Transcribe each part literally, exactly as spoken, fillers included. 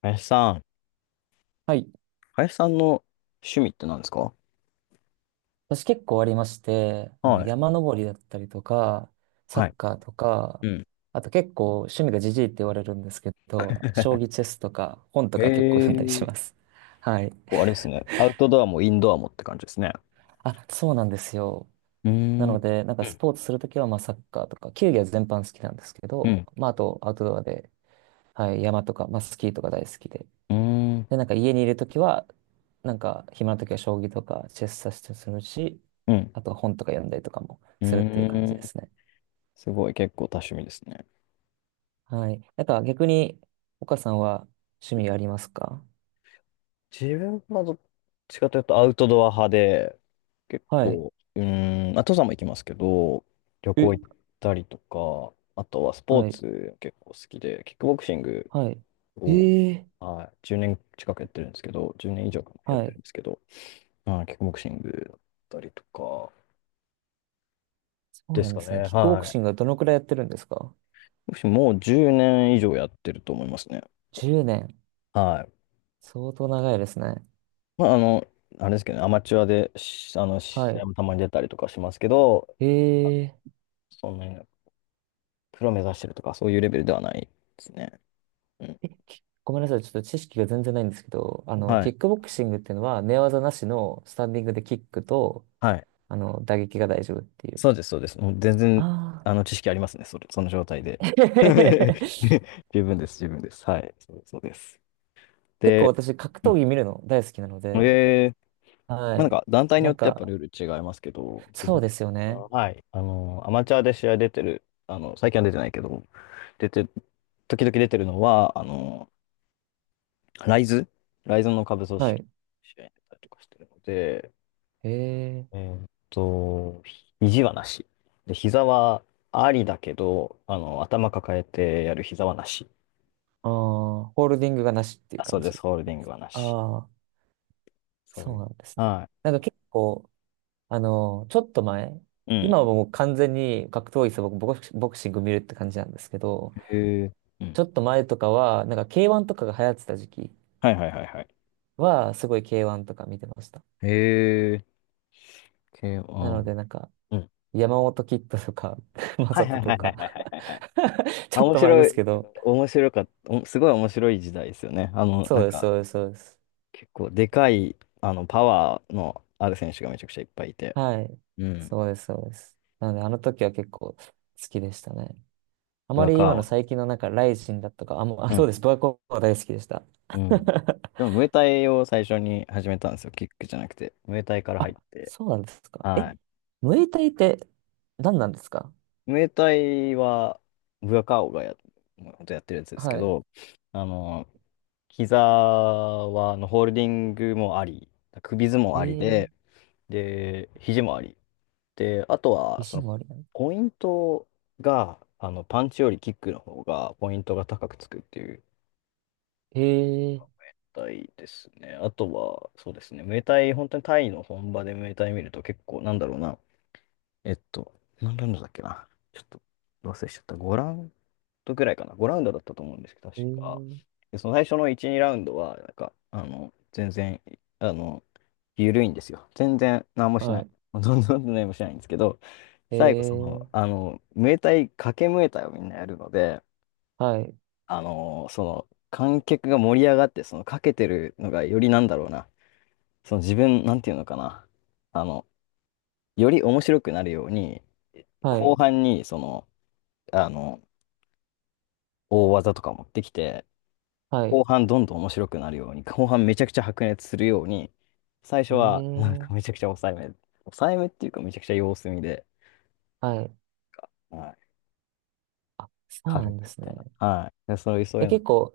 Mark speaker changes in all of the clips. Speaker 1: 林さん、
Speaker 2: はい。
Speaker 1: 林さんの趣味って何ですか？
Speaker 2: 私結構ありまして、あの、
Speaker 1: はい。
Speaker 2: 山登りだったりとか、サ
Speaker 1: はい。
Speaker 2: ッカーと
Speaker 1: う
Speaker 2: か、
Speaker 1: ん。
Speaker 2: あと結構趣味がジジイって言われるんですけど、将棋 チェスとか本と
Speaker 1: え
Speaker 2: か結構読んだりし
Speaker 1: ー、
Speaker 2: ます。はい。
Speaker 1: こうあれですね。アウトドアもインドアもって感じですね。
Speaker 2: あ、そうなんですよ。
Speaker 1: うー
Speaker 2: なの
Speaker 1: ん。
Speaker 2: で、なんか
Speaker 1: う
Speaker 2: スポー
Speaker 1: ん。
Speaker 2: ツするときはまあサッカーとか、球技は全般好きなんですけ
Speaker 1: う
Speaker 2: ど、
Speaker 1: ん。
Speaker 2: まああとアウトドアで、はい、山とか、まあスキーとか大好きで。
Speaker 1: うん。
Speaker 2: で、なんか家にいるときは、なんか暇なときは将棋とかチェスさせてするし、
Speaker 1: うん。
Speaker 2: あとは本とか読んだりとかも
Speaker 1: う
Speaker 2: するっていう感じ
Speaker 1: ん、
Speaker 2: ですね。
Speaker 1: すごい、結構多趣味ですね。
Speaker 2: はい。なんか逆に、岡さんは趣味ありますか？
Speaker 1: 自分はどっちかというとアウトドア派で、結
Speaker 2: はい。
Speaker 1: 構、うーん、まあ、登山も行きますけど、旅
Speaker 2: え、
Speaker 1: 行行ったりとか、あとはスポー
Speaker 2: はい。
Speaker 1: ツ結構好きで、キックボクシング
Speaker 2: はい。
Speaker 1: を、
Speaker 2: ええ、
Speaker 1: はい、じゅうねん近くやってるんですけど、じゅうねん以上かなやっ
Speaker 2: は
Speaker 1: てるん
Speaker 2: い。
Speaker 1: ですけど、はい、キックボクシングだったりとか
Speaker 2: そう
Speaker 1: で
Speaker 2: な
Speaker 1: す
Speaker 2: ん
Speaker 1: か
Speaker 2: ですね。
Speaker 1: ね。
Speaker 2: キックボク
Speaker 1: は
Speaker 2: シングは
Speaker 1: い。
Speaker 2: どのくらいやってるんですか？
Speaker 1: ボクシングもうじゅうねん以上やってると思いますね。
Speaker 2: じゅうねん 年。
Speaker 1: はい。
Speaker 2: 相当長いですね。
Speaker 1: まあ、あの、あれですけどね。アマチュアで、し、あの、
Speaker 2: は
Speaker 1: 試合
Speaker 2: い。
Speaker 1: もたまに出たりとかしますけど、
Speaker 2: ええ
Speaker 1: そんなにプロ目指してるとか、そういうレベルではないですね。うん。
Speaker 2: え、きごめんなさい。ちょっと知識が全然ないんですけど、あの、
Speaker 1: は
Speaker 2: キ
Speaker 1: い。
Speaker 2: ックボクシングっていうのは寝技なしのスタンディングでキックと、
Speaker 1: はい。
Speaker 2: あの、打撃が大丈夫っていう。
Speaker 1: そうです、そうです。もう全
Speaker 2: あ
Speaker 1: 然、
Speaker 2: あ。
Speaker 1: あの、知識ありますね、それ、その状態で。十分です、十分です。はい。そうそうです。
Speaker 2: 結構
Speaker 1: で、
Speaker 2: 私格
Speaker 1: う
Speaker 2: 闘
Speaker 1: ん、
Speaker 2: 技見るの大好きなので、
Speaker 1: えー、
Speaker 2: は
Speaker 1: まあなん
Speaker 2: い。
Speaker 1: か団体に
Speaker 2: な
Speaker 1: よっ
Speaker 2: ん
Speaker 1: てやっぱ
Speaker 2: か、
Speaker 1: ルール違いますけど、自
Speaker 2: そう
Speaker 1: 分
Speaker 2: ですよね。
Speaker 1: は、はい、あの、アマチュアで試合出てる、あの、最近は出てないけど、出て、時々出てるのは、あの、ライズ、ライズの下部組織
Speaker 2: は
Speaker 1: の
Speaker 2: い。
Speaker 1: 試合に出たりとかしてるので、
Speaker 2: へえ。
Speaker 1: えーっと、肘はなし。で、膝はありだけど、あの、頭抱えてやる膝はなし。
Speaker 2: ああ、ホールディングがなしっていう
Speaker 1: あ、そ
Speaker 2: 感
Speaker 1: うで
Speaker 2: じ
Speaker 1: す、ホールデ
Speaker 2: な
Speaker 1: ィ
Speaker 2: ん
Speaker 1: ン
Speaker 2: で
Speaker 1: グ
Speaker 2: す
Speaker 1: は
Speaker 2: か？
Speaker 1: なし。
Speaker 2: ああ、
Speaker 1: そうい
Speaker 2: そう
Speaker 1: う。
Speaker 2: なんですね。
Speaker 1: は
Speaker 2: なんか結構、あの、ちょっと前、
Speaker 1: い。う
Speaker 2: 今は
Speaker 1: ん。
Speaker 2: もう完全に格闘技さ、僕、ボクシボクシング見るって感じなんですけど、
Speaker 1: へえ。うん。
Speaker 2: ちょっと前とかは、なんか ケーワン とかが流行ってた時期
Speaker 1: はいはいはいはい。
Speaker 2: は、すごい ケーワン とか見てました。
Speaker 1: へえ。系
Speaker 2: な
Speaker 1: は、
Speaker 2: ので、なんか、
Speaker 1: うん。
Speaker 2: 山本キッドとか、マ
Speaker 1: はい
Speaker 2: サ
Speaker 1: は
Speaker 2: ト
Speaker 1: い
Speaker 2: と
Speaker 1: はいはい
Speaker 2: か
Speaker 1: はいはい。あ、
Speaker 2: ちょっ
Speaker 1: 面
Speaker 2: と前
Speaker 1: 白
Speaker 2: で
Speaker 1: い、で
Speaker 2: す
Speaker 1: す
Speaker 2: け
Speaker 1: け
Speaker 2: ど、
Speaker 1: ど。面白かった、お、すごい面白い時代ですよね。あの、な
Speaker 2: そう
Speaker 1: ん
Speaker 2: です、
Speaker 1: か、
Speaker 2: そうです、そうです。
Speaker 1: 結構でかい、あの、パワーのある選手がめちゃくちゃいっぱいいて。
Speaker 2: はい。
Speaker 1: うん。
Speaker 2: そうです、そうです。なので、あの時は結構好きでしたね。あ
Speaker 1: ブ
Speaker 2: ま
Speaker 1: ア
Speaker 2: り
Speaker 1: カ
Speaker 2: 今
Speaker 1: オ
Speaker 2: の
Speaker 1: ーを。
Speaker 2: 最近のなんか、ライジンだとか、あ、もう、あ、そうです。ドアコは大好きでした。
Speaker 1: うん。うん。でも、ムエタイを最初に始めたんですよ。キックじゃなくて。ムエタイから入っ
Speaker 2: あ、
Speaker 1: て。
Speaker 2: そうなんですか？
Speaker 1: は
Speaker 2: え、
Speaker 1: い。
Speaker 2: ムエタイって何なんですか？
Speaker 1: ムエタイは、ブアカーオがや、もう本当やってるやつですけ
Speaker 2: はい。
Speaker 1: ど、あの、膝は、あのホールディングもあり、首相撲
Speaker 2: え
Speaker 1: あり
Speaker 2: ー、
Speaker 1: で、で、肘回り。で、あとは、そ
Speaker 2: 肘
Speaker 1: の、
Speaker 2: もありなの？
Speaker 1: ポイントが、あの、パンチよりキックの方が、ポイントが高くつくっていう
Speaker 2: えー、
Speaker 1: 体ですね。あとは、そうですね、ムエタイ、本当にタイの本場でムエタイ見ると結構、なんだろうな、えっと、何ラウンドだっけな。ちょっと忘れしちゃった。ごラウンドくらいかな。ごラウンドだったと思うんですけど、
Speaker 2: え
Speaker 1: 確か。
Speaker 2: ー、
Speaker 1: で、その最初のいち、にラウンドは、なんか、あの、全然、あの、緩いんですよ。全然何もし
Speaker 2: は
Speaker 1: ない。
Speaker 2: い。
Speaker 1: んどんどん何もしないんですけど、
Speaker 2: え
Speaker 1: 最後、その、
Speaker 2: ー、
Speaker 1: あの、ムエタイ、掛けムエタイをみんなやるので、
Speaker 2: はい、
Speaker 1: あの、その、観客が盛り上がって、その、かけてるのがよりなんだろうな。その自分、なんていうのかな。あの、より面白くなるように、
Speaker 2: は
Speaker 1: 後
Speaker 2: い、
Speaker 1: 半に、その、あの、大技とか持ってきて、
Speaker 2: はい。
Speaker 1: 後半どんどん面白くなるように、後半めちゃくちゃ白熱するように、最
Speaker 2: え
Speaker 1: 初はなん
Speaker 2: ー、
Speaker 1: かめちゃくちゃ抑えめ、抑えめっていうかめちゃくちゃ様子見で、
Speaker 2: はい。
Speaker 1: はい、
Speaker 2: あ、そうな
Speaker 1: 軽
Speaker 2: ん
Speaker 1: く
Speaker 2: で
Speaker 1: み
Speaker 2: すね。
Speaker 1: たいな。はい。で、そういう、そう
Speaker 2: え、
Speaker 1: いうの。
Speaker 2: 結構、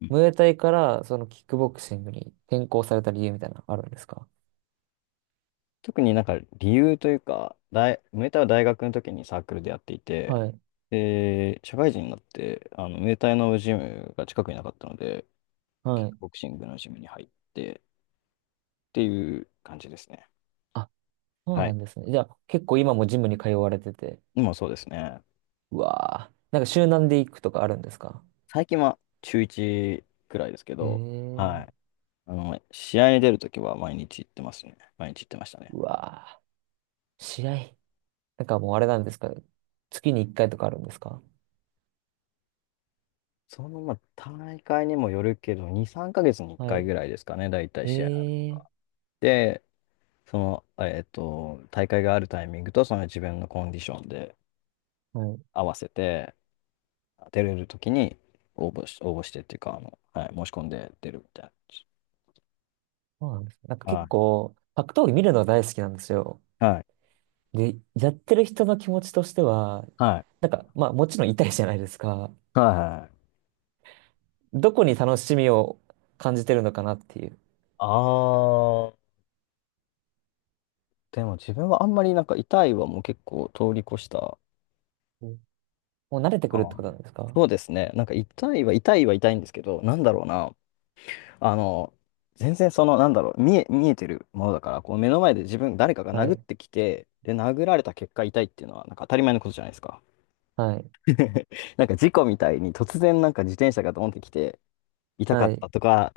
Speaker 1: うん、
Speaker 2: ムエタイからそのキックボクシングに転向された理由みたいなのあるんですか？
Speaker 1: 特になんか理由というか、大、ムエタイは大学の時にサークルでやっていて、
Speaker 2: はい。
Speaker 1: で、社会人になって、あの、ムエタイのジムが近くになかったので、キッ
Speaker 2: はい。
Speaker 1: クボクシングのジムに入ってっていう感じですね。
Speaker 2: あ、そう
Speaker 1: は
Speaker 2: な
Speaker 1: い。
Speaker 2: んですね。じゃあ結構今もジムに通われてて。
Speaker 1: 今そうですね。
Speaker 2: うわー。なんか集団で行くとかあるんですか？
Speaker 1: 最近は週いちくらいですけ
Speaker 2: へ
Speaker 1: ど、は
Speaker 2: え。
Speaker 1: い。あの、試合に出るときは毎日行ってますね。毎日行ってましたね。
Speaker 2: うわー。試合。なんかもうあれなんですか？月にいっかいとかあるんですか？
Speaker 1: その、まあ、大会にもよるけど、に、さんかげつに1
Speaker 2: は
Speaker 1: 回
Speaker 2: い。
Speaker 1: ぐらいですかね、大体試合が。
Speaker 2: へえ。
Speaker 1: で、その、えっと、大会があるタイミングと、その自分のコンディションで
Speaker 2: はい。
Speaker 1: 合わせて、出れるときに応募し、応募してっていうか、あの、はい、申し込んで出るみたいな感じ。
Speaker 2: そうなんですね。なんか結
Speaker 1: は
Speaker 2: 構格闘技見るのが大好きなんですよ。
Speaker 1: い。はい。
Speaker 2: で、やってる人の気持ちとしては、
Speaker 1: はい。
Speaker 2: なんかまあもちろん痛いじゃないですか。
Speaker 1: はい。はい。
Speaker 2: どこに楽しみを感じてるのかなっていう。
Speaker 1: あ、でも自分はあんまりなんか痛いはもう結構通り越した。
Speaker 2: うん。もう慣れてくるっ
Speaker 1: あー、
Speaker 2: てことなんですか？
Speaker 1: そうですね。なんか痛いは痛いは痛いんですけど、なんだろうな。あの、全然その、なんだろう、見え、見えてるものだから、こう目の前で自分、誰かが
Speaker 2: は
Speaker 1: 殴っ
Speaker 2: い。
Speaker 1: てきて、で、殴られた結果痛いっていうのは、なんか当たり前のことじゃないですか。
Speaker 2: はい。
Speaker 1: なんか事故みたいに突然なんか自転車がドンってきて、痛か
Speaker 2: は
Speaker 1: った
Speaker 2: い。
Speaker 1: とか、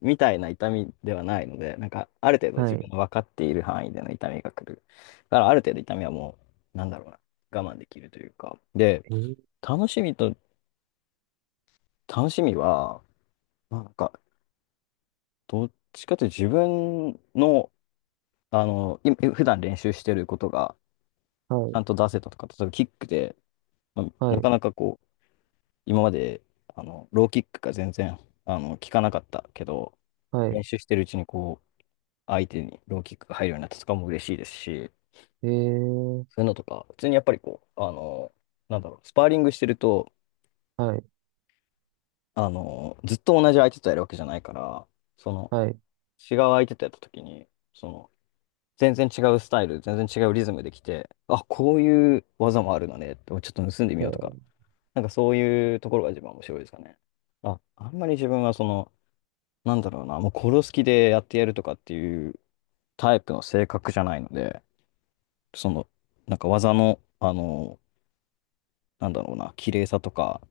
Speaker 1: みたいな痛みではないので、なんか、ある程度
Speaker 2: は
Speaker 1: 自分
Speaker 2: い。
Speaker 1: の分かっている範囲での痛みが来る。だから、ある程度痛みはもう、なんだろうな、我慢できるというか。で、
Speaker 2: えー
Speaker 1: 楽しみと、楽しみは、なんか、どっちかというと自分の、あの、い、普段練習してることが、
Speaker 2: は
Speaker 1: ちゃ
Speaker 2: い。
Speaker 1: んと出せたとか、例えばキックで、まあ
Speaker 2: は
Speaker 1: な
Speaker 2: い。
Speaker 1: かなかこう、今まで、あの、ローキックが全然、あの、効かなかったけど、
Speaker 2: はい。
Speaker 1: 練習してるうちにこう、相手にローキックが入るようになったとかも嬉しいですし、
Speaker 2: えー。
Speaker 1: そういうのとか、普通にやっぱりこう、あの、なんだろう、スパーリングしてると、
Speaker 2: はい。
Speaker 1: あの、ずっと同じ相手とやるわけじゃないから、その、
Speaker 2: はい。
Speaker 1: 違う相手とやった時に、その、全然違うスタイル、全然違うリズムできて、あ、こういう技もあるのね、ちょっと盗んでみ
Speaker 2: え
Speaker 1: ようとか、
Speaker 2: ー。
Speaker 1: なんかそういうところが一番面白いですかね。あ、あんまり自分はその、なんだろうな、もう殺す気でやってやるとかっていうタイプの性格じゃないので、その、なんか技の、あの、なんだろうな、綺麗さとか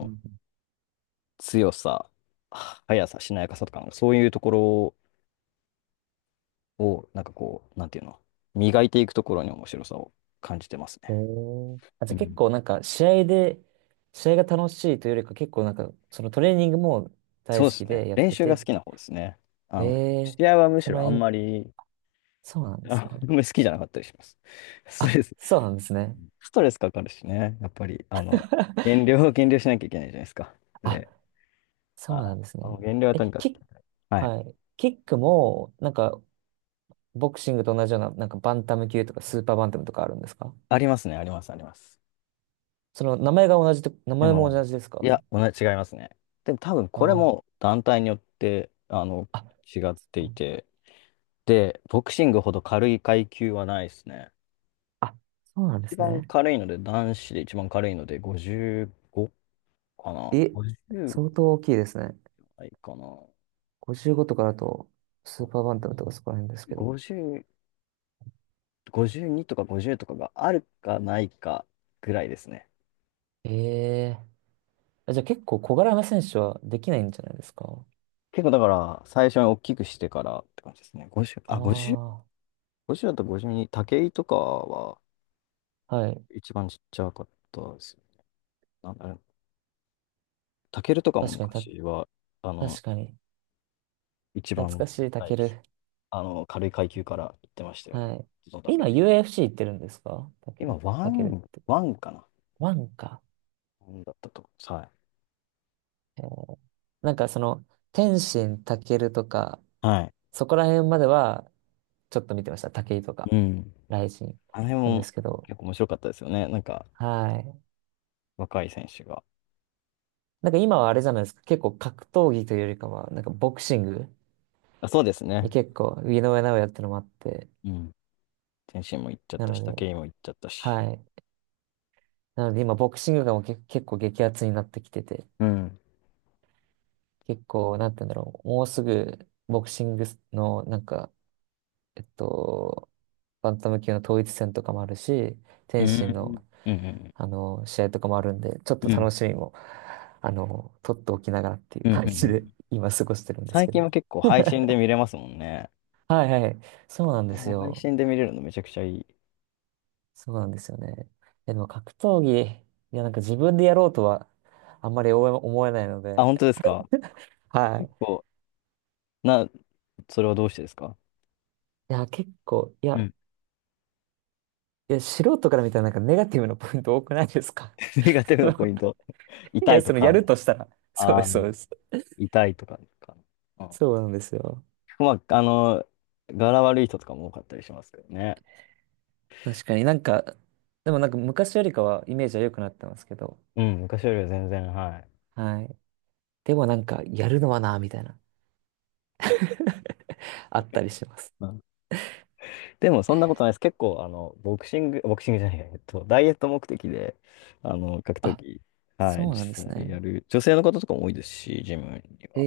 Speaker 2: うん。
Speaker 1: 強さ、速さ、しなやかさとか、なんかそういうところを、なんかこう、なんていうの、磨いていくところに面白さを感じてます
Speaker 2: え
Speaker 1: ね。
Speaker 2: ーあ、じ
Speaker 1: う
Speaker 2: ゃあ結
Speaker 1: ん。
Speaker 2: 構なんか試合で、試合が楽しいというよりか結構なんかそのトレーニングも
Speaker 1: そ
Speaker 2: 大
Speaker 1: うで
Speaker 2: 好
Speaker 1: す
Speaker 2: き
Speaker 1: ね。
Speaker 2: でやっ
Speaker 1: 練
Speaker 2: て
Speaker 1: 習
Speaker 2: て
Speaker 1: が
Speaker 2: っ
Speaker 1: 好きな
Speaker 2: て。
Speaker 1: 方ですね。あの、
Speaker 2: えー。
Speaker 1: 試合はむし
Speaker 2: その
Speaker 1: ろあ
Speaker 2: え
Speaker 1: ん
Speaker 2: ん、
Speaker 1: まり、
Speaker 2: そうなんで
Speaker 1: あ
Speaker 2: すね。
Speaker 1: んまり好きじゃなかったりします。ストレ
Speaker 2: あ、
Speaker 1: ス、
Speaker 2: そうなんですね。
Speaker 1: ストレスかかるしね。やっぱり、あの、減量、減量しなきゃいけないじゃないですか。
Speaker 2: あ、
Speaker 1: で、
Speaker 2: そ
Speaker 1: あ、
Speaker 2: うなんですね。
Speaker 1: 減量は
Speaker 2: え、
Speaker 1: とにかく。
Speaker 2: キック、
Speaker 1: はい、
Speaker 2: はい。キックも、なんか、ボクシングと同じような、なんか、バンタム級とか、スーパーバンタムとかあるんですか？
Speaker 1: ありますね、あります、あります。
Speaker 2: その、名前が同じと、名
Speaker 1: で
Speaker 2: 前も
Speaker 1: も、
Speaker 2: 同じです
Speaker 1: い
Speaker 2: か？
Speaker 1: や、同じ、違いますね。でも多分これ
Speaker 2: あ
Speaker 1: も団体によって、あの、
Speaker 2: あ。あ、
Speaker 1: 違って
Speaker 2: そ
Speaker 1: い
Speaker 2: う
Speaker 1: て、で、ボクシングほど軽い階級はないですね。
Speaker 2: あそうなんで
Speaker 1: 一
Speaker 2: す
Speaker 1: 番
Speaker 2: ね。
Speaker 1: 軽いので、男子で一番軽いのでごじゅうごかな。
Speaker 2: え、
Speaker 1: ごじゅう
Speaker 2: 相当大きいですね。
Speaker 1: ないかな。
Speaker 2: ごじゅうごとかだと、スー
Speaker 1: あ、
Speaker 2: パーバンタムとかそこら辺ですけど。
Speaker 1: ごじゅう、ごじゅうにとかごじゅうとかがあるかないかぐらいですね。
Speaker 2: ええ、あ、じゃあ結構小柄な選手はできないんじゃないですか？
Speaker 1: 結構だから最初に大きくしてからって感じですね。ごじゅう、あ、ごじゅう、
Speaker 2: あ
Speaker 1: ごじゅうだとごじゅうに、武井とかは
Speaker 2: あ、はい。
Speaker 1: 一番ちっちゃかったですね。なんだろう、タケルとかも
Speaker 2: 確かに、た、
Speaker 1: 昔は、あの、
Speaker 2: 確かに。
Speaker 1: 一
Speaker 2: 懐
Speaker 1: 番
Speaker 2: かし
Speaker 1: 小
Speaker 2: い、タ
Speaker 1: さい、
Speaker 2: ケル。
Speaker 1: あの、軽い階級から行ってましたよね。
Speaker 2: はい。
Speaker 1: どんどん上げ
Speaker 2: 今
Speaker 1: て。
Speaker 2: ユーエフシー 行ってるんですか？たけ、
Speaker 1: 今、ワ
Speaker 2: たけるっ
Speaker 1: ン、
Speaker 2: て。
Speaker 1: ワンかな、
Speaker 2: ワンか。
Speaker 1: ワンだったと思います。はい。
Speaker 2: えーなんかその、天心たけるとか、
Speaker 1: はい。
Speaker 2: そこら辺までは、ちょっと見てました。武井とか、
Speaker 1: うん。
Speaker 2: ライジン
Speaker 1: あれ
Speaker 2: なんで
Speaker 1: も
Speaker 2: すけど。
Speaker 1: 結構面白かったですよね。なんか、
Speaker 2: はい。
Speaker 1: 若い選手が。
Speaker 2: なんか今はあれじゃないですか。結構格闘技というよりかは、なんかボクシング
Speaker 1: あ、そうです
Speaker 2: に
Speaker 1: ね。
Speaker 2: 結構、井上尚弥ってのもあって。
Speaker 1: うん。天心も行っちゃっ
Speaker 2: な
Speaker 1: た
Speaker 2: の
Speaker 1: し、
Speaker 2: で、
Speaker 1: 武井も行っちゃったし。
Speaker 2: はい。なので今、ボクシングがもうけ結構激アツになってきてて、
Speaker 1: うん。
Speaker 2: 結構、なんて言うんだろう。もうすぐ、ボクシングの、なんか、えっと、バンタム級の統一戦とかもあるし、
Speaker 1: う
Speaker 2: 天心
Speaker 1: ん。
Speaker 2: の、
Speaker 1: うん。
Speaker 2: あの、試合とかもあるんで、ちょっ
Speaker 1: う
Speaker 2: と
Speaker 1: ん。う
Speaker 2: 楽
Speaker 1: ん。
Speaker 2: しみも、あの、取っておきながらっていう
Speaker 1: うん。
Speaker 2: 感
Speaker 1: う
Speaker 2: じ
Speaker 1: ん、
Speaker 2: で、今過ごしてるんです
Speaker 1: 最
Speaker 2: け
Speaker 1: 近
Speaker 2: ど。
Speaker 1: は結構配信で 見れますもんね。
Speaker 2: はいはい。そうなん
Speaker 1: あ
Speaker 2: で
Speaker 1: れ
Speaker 2: す
Speaker 1: も配
Speaker 2: よ。
Speaker 1: 信で見れるのめちゃくちゃいい。
Speaker 2: そうなんですよね。え、でも格闘技、いや、なんか自分でやろうとは、あんまり思え思えないの
Speaker 1: あ、
Speaker 2: で、
Speaker 1: 本当ですか？
Speaker 2: は
Speaker 1: 結
Speaker 2: い。
Speaker 1: 構、な、それはどうしてですか？
Speaker 2: いや、結構、い
Speaker 1: う
Speaker 2: や、
Speaker 1: ん。
Speaker 2: いや、素人から見たらなんかネガティブなポイント多くないですか？
Speaker 1: ネガティ ブ
Speaker 2: そ
Speaker 1: な
Speaker 2: の
Speaker 1: ポイント。
Speaker 2: い
Speaker 1: 痛
Speaker 2: や、
Speaker 1: いと
Speaker 2: その、や
Speaker 1: か、
Speaker 2: るとしたら。そうで
Speaker 1: ああ、
Speaker 2: す、そうです。
Speaker 1: 痛いとかですか。ああ、
Speaker 2: そうなんですよ。
Speaker 1: まあ、あの、柄悪い人とかも多かったりしますけどね。
Speaker 2: 確かになんか、でもなんか昔よりかはイメージは良くなってますけど、
Speaker 1: うん、昔よりは全然、はい。
Speaker 2: はい。でもなんか、やるのはな、みたいな、あったりします。
Speaker 1: でもそんなことないです。結構、あの、ボクシング、ボクシングじゃないや、えっと、ダイエット目的で、あの、格闘
Speaker 2: あ、
Speaker 1: 技、はい、
Speaker 2: そう
Speaker 1: 実
Speaker 2: なんです
Speaker 1: 際
Speaker 2: ね。
Speaker 1: やる、女性の方とかも多いですし、ジムに
Speaker 2: へ
Speaker 1: は。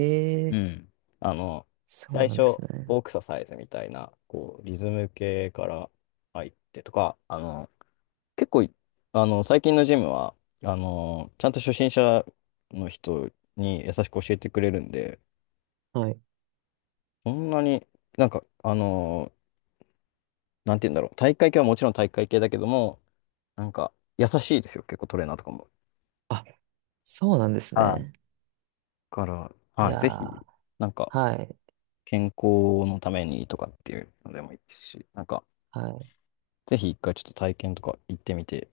Speaker 1: うん。あの、
Speaker 2: そう
Speaker 1: 最
Speaker 2: なんで
Speaker 1: 初、
Speaker 2: すね。
Speaker 1: ボクササイズみたいな、こう、リズム系から入ってとか、あの、結構、あの、最近のジムは、あの、ちゃんと初心者の人に優しく教えてくれるんで、
Speaker 2: はい。
Speaker 1: そんなに、なんか、あのなんて言うんだろう。体育会系はもちろん体育会系だけども、なんか、優しいですよ。結構トレーナーとかも。
Speaker 2: あ、そうなんです
Speaker 1: はい。だ
Speaker 2: ね。
Speaker 1: から、
Speaker 2: い
Speaker 1: はい、
Speaker 2: や
Speaker 1: ぜ
Speaker 2: ー、
Speaker 1: ひ、なんか、
Speaker 2: はい、
Speaker 1: 健康のためにとかっていうのでもいいですし、なんか、
Speaker 2: はい。
Speaker 1: ぜひ一回ちょっと体験とか行ってみて、行っ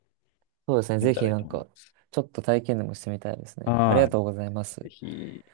Speaker 2: そうですね。
Speaker 1: てみ
Speaker 2: ぜ
Speaker 1: たら
Speaker 2: ひ
Speaker 1: いい
Speaker 2: な
Speaker 1: と
Speaker 2: ん
Speaker 1: 思いま
Speaker 2: か、
Speaker 1: す。
Speaker 2: ちょっと体験でもしてみたいですね。ありが
Speaker 1: はい。
Speaker 2: とうございま
Speaker 1: ぜ
Speaker 2: す。
Speaker 1: ひ。